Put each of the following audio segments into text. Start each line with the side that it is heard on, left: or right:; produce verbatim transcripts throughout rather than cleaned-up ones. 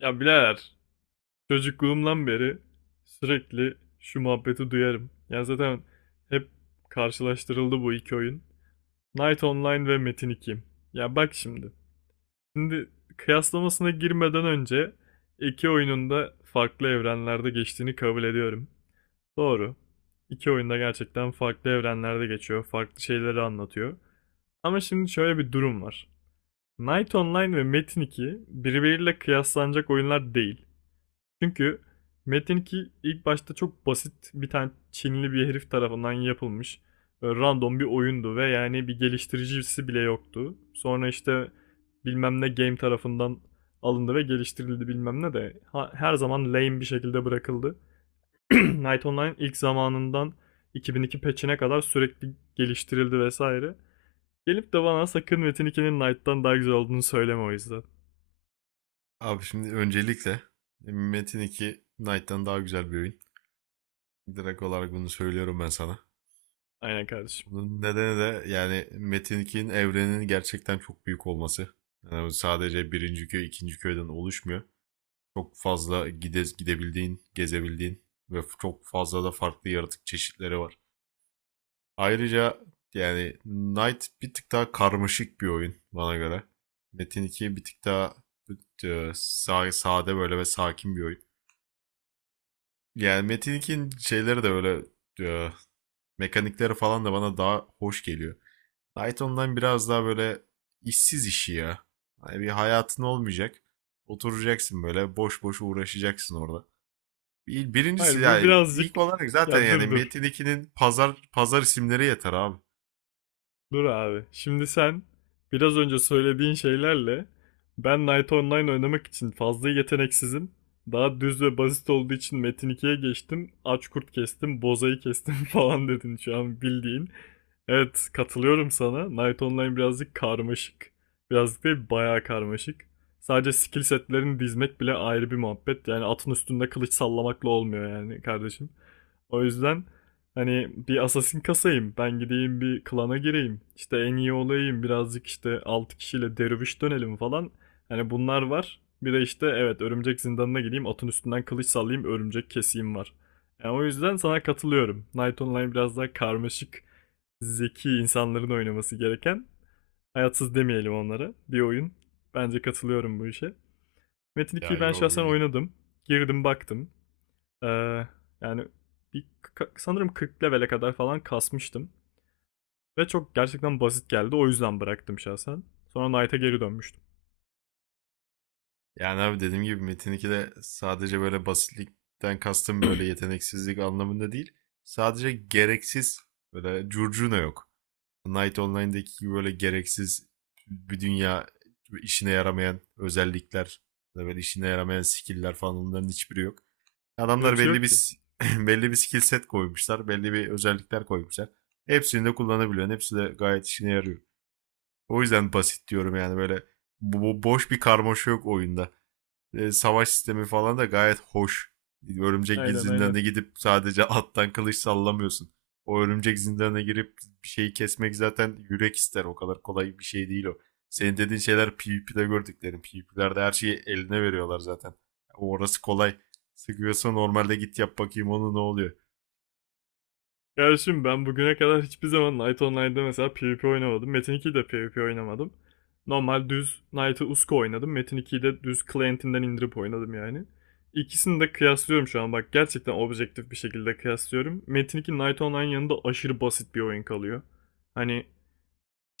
left: Ya birader çocukluğumdan beri sürekli şu muhabbeti duyarım. Yani zaten hep karşılaştırıldı bu iki oyun. Knight Online ve Metin iki. Ya bak şimdi. Şimdi kıyaslamasına girmeden önce iki oyunun da farklı evrenlerde geçtiğini kabul ediyorum. Doğru. İki oyunda gerçekten farklı evrenlerde geçiyor. Farklı şeyleri anlatıyor. Ama şimdi şöyle bir durum var. Knight Online ve Metin iki birbiriyle kıyaslanacak oyunlar değil. Çünkü Metin iki ilk başta çok basit bir tane Çinli bir herif tarafından yapılmış böyle random bir oyundu ve yani bir geliştiricisi bile yoktu. Sonra işte bilmem ne game tarafından alındı ve geliştirildi, bilmem ne de ha- her zaman lame bir şekilde bırakıldı. Night Online ilk zamanından iki bin iki patch'ine kadar sürekli geliştirildi vesaire. Gelip de bana sakın Metin ikinin Knight'tan daha güzel olduğunu söyleme o yüzden.
right: Abi şimdi öncelikle e, Metin iki Knight'tan daha güzel bir oyun. Direkt olarak bunu söylüyorum ben sana.
left: Aynen kardeşim.
right: Bunun nedeni de yani Metin ikinin evreninin gerçekten çok büyük olması. Yani sadece birinci köy, ikinci köyden oluşmuyor. Çok fazla gide, gidebildiğin, gezebildiğin ve çok fazla da farklı yaratık çeşitleri var. Ayrıca yani Knight bir tık daha karmaşık bir oyun bana göre. Metin iki bir tık daha e, sade böyle ve sakin bir oyun. Yani Metin ikinin şeyleri de öyle e, mekanikleri falan da bana daha hoş geliyor. Python'dan biraz daha böyle işsiz işi ya. Hani bir hayatın olmayacak. Oturacaksın böyle boş boş uğraşacaksın orada. Bir- Birincisi
left: Hayır, bu
right: yani ilk
left: birazcık
right: olarak zaten
left: ya
right: yani
left: dur dur
right: Metin ikinin pazar pazar isimleri yeter abi.
left: Dur abi. Şimdi sen biraz önce söylediğin şeylerle ben Night Online oynamak için fazla yeteneksizim. Daha düz ve basit olduğu için Metin ikiye geçtim. Aç kurt kestim, bozayı kestim falan dedin şu an bildiğin. Evet, katılıyorum sana. Knight Online birazcık karmaşık. Birazcık değil, bayağı karmaşık. Sadece skill setlerini dizmek bile ayrı bir muhabbet. Yani atın üstünde kılıç sallamakla olmuyor yani kardeşim. O yüzden hani bir assassin kasayım. Ben gideyim bir klana gireyim. İşte en iyi olayım. Birazcık işte altı kişiyle derviş dönelim falan. Hani bunlar var. Bir de işte evet, örümcek zindanına gideyim. Atın üstünden kılıç sallayayım. Örümcek keseyim var. Yani o yüzden sana katılıyorum. Knight Online biraz daha karmaşık, zeki insanların oynaması gereken, hayatsız demeyelim onlara, bir oyun. Bence katılıyorum bu işe. Metin
right: Ya
left: ikiyi ben
right: yo,
left: şahsen oynadım. Girdim baktım. Ee, Yani bir, sanırım kırk levele kadar falan kasmıştım. Ve çok gerçekten basit geldi. O yüzden bıraktım şahsen. Sonra Knight'a geri dönmüştüm.
right: yani abi dediğim gibi Metin ikide sadece böyle basitlikten kastım böyle yeteneksizlik anlamında değil. Sadece gereksiz böyle curcuna yok. Night Online'daki gibi böyle gereksiz bir dünya, işine yaramayan özellikler, böyle işine yaramayan skill'ler falan onların hiçbiri yok.
left: Böyle
right: Adamlar
left: bir şey
right: belli
left: yok ki.
right: bir belli bir skill set koymuşlar, belli bir özellikler koymuşlar. Hepsini de kullanabiliyorsun. Hepsi de gayet işine yarıyor. O yüzden basit diyorum yani böyle bu boş bir karmaşa yok oyunda. E, savaş sistemi falan da gayet hoş. Örümcek
left: Aynen, aynen.
right: zindanına gidip sadece attan kılıç sallamıyorsun. O örümcek zindanına girip bir şeyi kesmek zaten yürek ister. O kadar kolay bir şey değil o. Senin dediğin şeyler P V P'de gördüklerim. P V P'lerde her şeyi eline veriyorlar zaten. O Orası kolay. Sıkıyorsa normalde git yap bakayım onu ne oluyor.
left: Ya şimdi ben bugüne kadar hiçbir zaman Night Online'da mesela PvP oynamadım. Metin ikide de PvP oynamadım. Normal düz Knight'ı Usko oynadım. Metin ikiyi de düz Client'inden indirip oynadım yani. İkisini de kıyaslıyorum şu an, bak, gerçekten objektif bir şekilde kıyaslıyorum. Metin iki Night Online yanında aşırı basit bir oyun kalıyor. Hani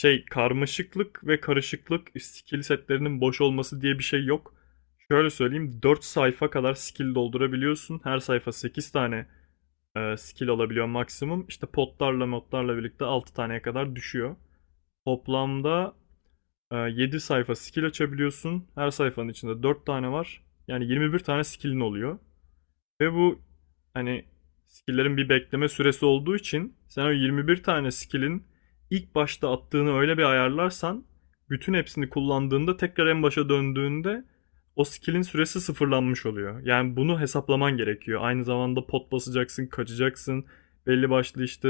left: şey, karmaşıklık ve karışıklık, skill setlerinin boş olması diye bir şey yok. Şöyle söyleyeyim, dört sayfa kadar skill doldurabiliyorsun. Her sayfa sekiz tane e, skill olabiliyor maksimum. İşte potlarla modlarla birlikte altı taneye kadar düşüyor. Toplamda e, yedi sayfa skill açabiliyorsun. Her sayfanın içinde dört tane var. Yani yirmi bir tane skillin oluyor. Ve bu hani skill'lerin bir bekleme süresi olduğu için sen o yirmi bir tane skill'in ilk başta attığını öyle bir ayarlarsan bütün hepsini kullandığında tekrar en başa döndüğünde o skill'in süresi sıfırlanmış oluyor. Yani bunu hesaplaman gerekiyor. Aynı zamanda pot basacaksın, kaçacaksın. Belli başlı işte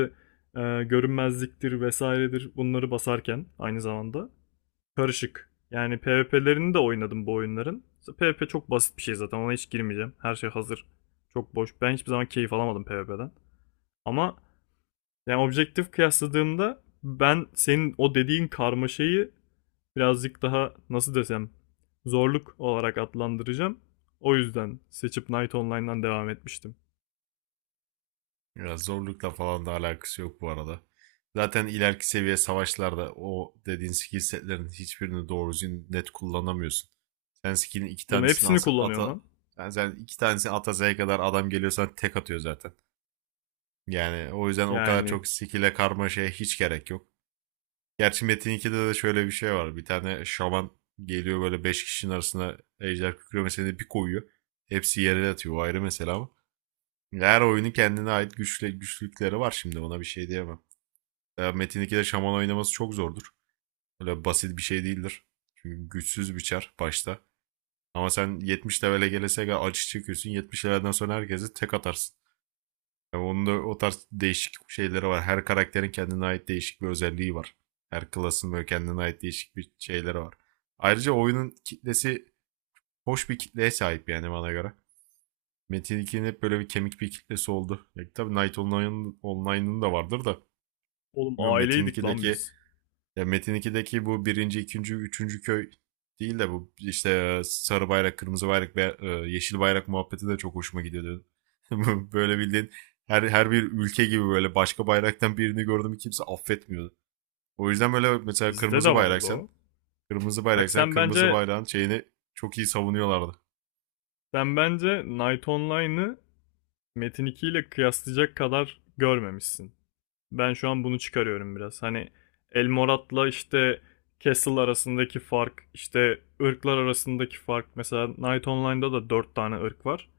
left: e, görünmezliktir vesairedir bunları basarken aynı zamanda karışık. Yani PvP'lerini de oynadım bu oyunların. PvP çok basit bir şey zaten. Ona hiç girmeyeceğim. Her şey hazır. Çok boş. Ben hiçbir zaman keyif alamadım PvP'den. Ama yani objektif kıyasladığımda ben senin o dediğin karmaşayı birazcık daha nasıl desem, zorluk olarak adlandıracağım. O yüzden seçip Night Online'dan devam etmiştim.
right: Ya zorlukla falan da alakası yok bu arada. Zaten ileriki seviye savaşlarda o dediğin skill setlerin hiçbirini doğru düzgün net kullanamıyorsun. Sen skill'in iki
left: Oğlum
right: tanesini
left: hepsini
right: alsa,
left: kullanıyorsun
right: ata
left: lan.
right: yani sen iki tanesini ata Z'ye kadar adam geliyorsan tek atıyor zaten. Yani o yüzden o kadar
left: Yani
right: çok skill'e karmaşaya hiç gerek yok. Gerçi Metin ikide de şöyle bir şey var. Bir tane şaman geliyor böyle beş kişinin arasına ejder kükremesini bir koyuyor. Hepsi yere yatıyor. O ayrı mesela ama. Her oyunun kendine ait güçle, güçlükleri var şimdi ona bir şey diyemem. Ya Metin ikide şaman oynaması çok zordur. Öyle basit bir şey değildir. Çünkü güçsüz bir çar başta. Ama sen yetmiş level'e gelese gel acı çekiyorsun. yetmiş level'den sonra herkesi tek atarsın. Yani onun da o tarz değişik şeyleri var. Her karakterin kendine ait değişik bir özelliği var. Her klasın böyle kendine ait değişik bir şeyleri var. Ayrıca oyunun kitlesi hoş bir kitleye sahip yani bana göre. Metin ikinin hep böyle bir kemik bir kitlesi oldu. Ya, tabii Night Online'ın Online'ın da vardır da.
left: oğlum,
right: Bilmiyorum Metin
left: aileydik lan
right: 2'deki
left: biz.
right: ya Metin ikideki bu birinci, ikinci, üçüncü köy değil de bu işte e, sarı bayrak, kırmızı bayrak ve e, yeşil bayrak muhabbeti de çok hoşuma gidiyordu. Böyle bildiğin her, her bir ülke gibi böyle başka bayraktan birini gördüm mü kimse affetmiyordu. O yüzden böyle mesela
left: Bizde de
right: kırmızı
left: vardı
right: bayraksan,
left: o.
right: kırmızı
left: Bak
right: bayraksan
left: sen
right: kırmızı
left: bence
right: bayrağın şeyini çok iyi savunuyorlardı.
left: sen bence Night Online'ı Metin iki ile kıyaslayacak kadar görmemişsin. Ben şu an bunu çıkarıyorum biraz. Hani Elmorat'la işte Castle arasındaki fark, işte ırklar arasındaki fark. Mesela Night Online'da da dört tane ırk var.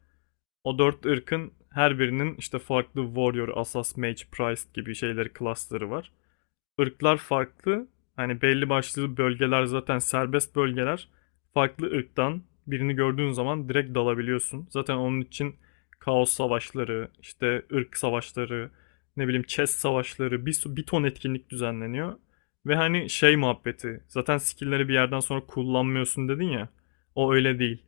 left: O dört ırkın her birinin işte farklı Warrior, Assas, Mage, Priest gibi şeyleri, klasları var, ırklar farklı. Hani belli başlı bölgeler zaten serbest bölgeler. Farklı ırktan birini gördüğün zaman direkt dalabiliyorsun. Zaten onun için kaos savaşları, işte ırk savaşları, ne bileyim chess savaşları, bir, bir ton etkinlik düzenleniyor. Ve hani şey muhabbeti, zaten skill'leri bir yerden sonra kullanmıyorsun dedin ya. O öyle değil.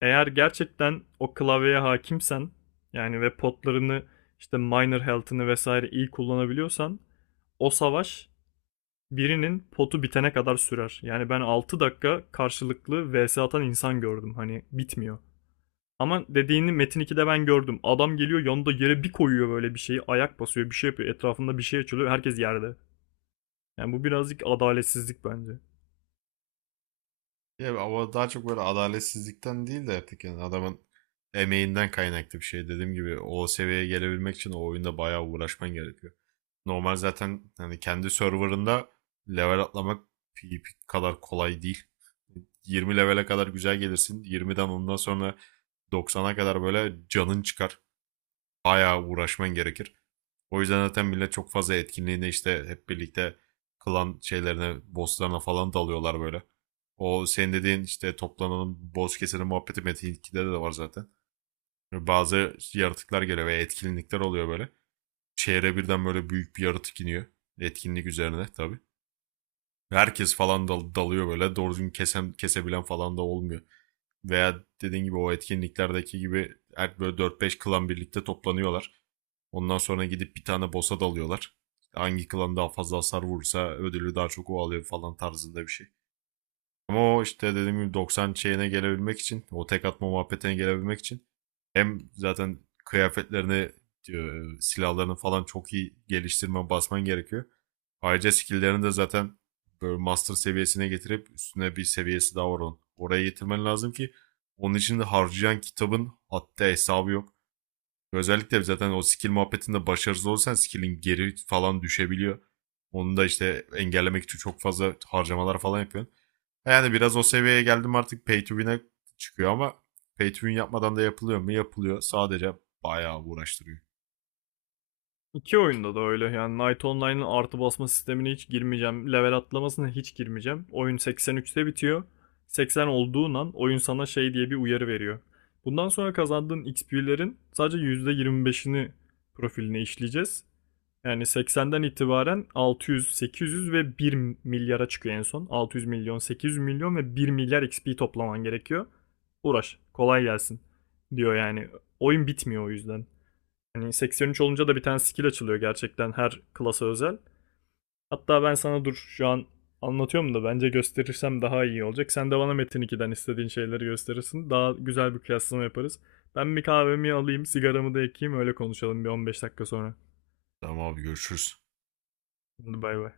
left: Eğer gerçekten o klavyeye hakimsen, yani ve potlarını, işte minor health'ını vesaire iyi kullanabiliyorsan o savaş birinin potu bitene kadar sürer. Yani ben altı dakika karşılıklı vs atan insan gördüm. Hani bitmiyor. Ama dediğini Metin ikide ben gördüm. Adam geliyor yanında yere bir koyuyor böyle bir şeyi. Ayak basıyor, bir şey yapıyor. Etrafında bir şey açılıyor. Herkes yerde. Yani bu birazcık adaletsizlik bence.
right: Ya ama daha çok böyle adaletsizlikten değil de artık yani adamın emeğinden kaynaklı bir şey. Dediğim gibi o seviyeye gelebilmek için o oyunda bayağı uğraşman gerekiyor. Normal zaten hani kendi serverında level atlamak P V P kadar kolay değil. yirmi levele kadar güzel gelirsin. yirmiden ondan sonra doksana kadar böyle canın çıkar. Bayağı uğraşman gerekir. O yüzden zaten millet çok fazla etkinliğine işte hep birlikte klan şeylerine, bosslarına falan dalıyorlar böyle. O senin dediğin işte toplanalım, boss keselim muhabbeti Metin ikide de var zaten. Bazı yaratıklar geliyor veya etkinlikler oluyor böyle. Şehre birden böyle büyük bir yaratık iniyor. Etkinlik üzerine tabii. Herkes falan dal- dalıyor böyle. Doğru düzgün kesen, kesebilen falan da olmuyor veya dediğin gibi o etkinliklerdeki gibi her böyle dört beş klan birlikte toplanıyorlar. Ondan sonra gidip bir tane boss'a dalıyorlar. Hangi klan daha fazla hasar vurursa ödülü daha çok o alıyor falan tarzında bir şey. Ama o işte dediğim gibi doksan şeyine gelebilmek için, o tek atma muhabbetine gelebilmek için hem zaten kıyafetlerini, e, silahlarını falan çok iyi geliştirmen, basman gerekiyor. Ayrıca skill'lerini de zaten böyle master seviyesine getirip üstüne bir seviyesi daha var onun. Oraya getirmen lazım ki onun için de harcayan kitabın hatta hesabı yok. Özellikle zaten o skill muhabbetinde başarısız olursan skill'in geri falan düşebiliyor. Onu da işte engellemek için çok fazla harcamalar falan yapıyorsun. Yani biraz o seviyeye geldim artık pay to win'e çıkıyor ama pay to win yapmadan da yapılıyor mu? Yapılıyor. Sadece bayağı uğraştırıyor.
left: İki oyunda da öyle. Yani Knight Online'ın artı basma sistemine hiç girmeyeceğim. Level atlamasına hiç girmeyeceğim. Oyun seksen üçte bitiyor. seksen olduğundan oyun sana şey diye bir uyarı veriyor. Bundan sonra kazandığın X P'lerin sadece yüzde yirmi beşini profiline işleyeceğiz. Yani seksenden itibaren altı yüz, sekiz yüz ve bir milyara çıkıyor en son. altı yüz milyon, sekiz yüz milyon ve bir milyar X P toplaman gerekiyor. Uğraş, kolay gelsin diyor yani. Oyun bitmiyor o yüzden. Hani seksen üç olunca da bir tane skill açılıyor gerçekten, her klasa özel. Hatta ben sana dur şu an, anlatıyorum da bence gösterirsem daha iyi olacak. Sen de bana Metin ikiden istediğin şeyleri gösterirsin. Daha güzel bir kıyaslama yaparız. Ben bir kahvemi alayım, sigaramı da ekeyim, öyle konuşalım bir on beş dakika sonra.
right: Tamam abi, görüşürüz.
left: Hadi bay bay.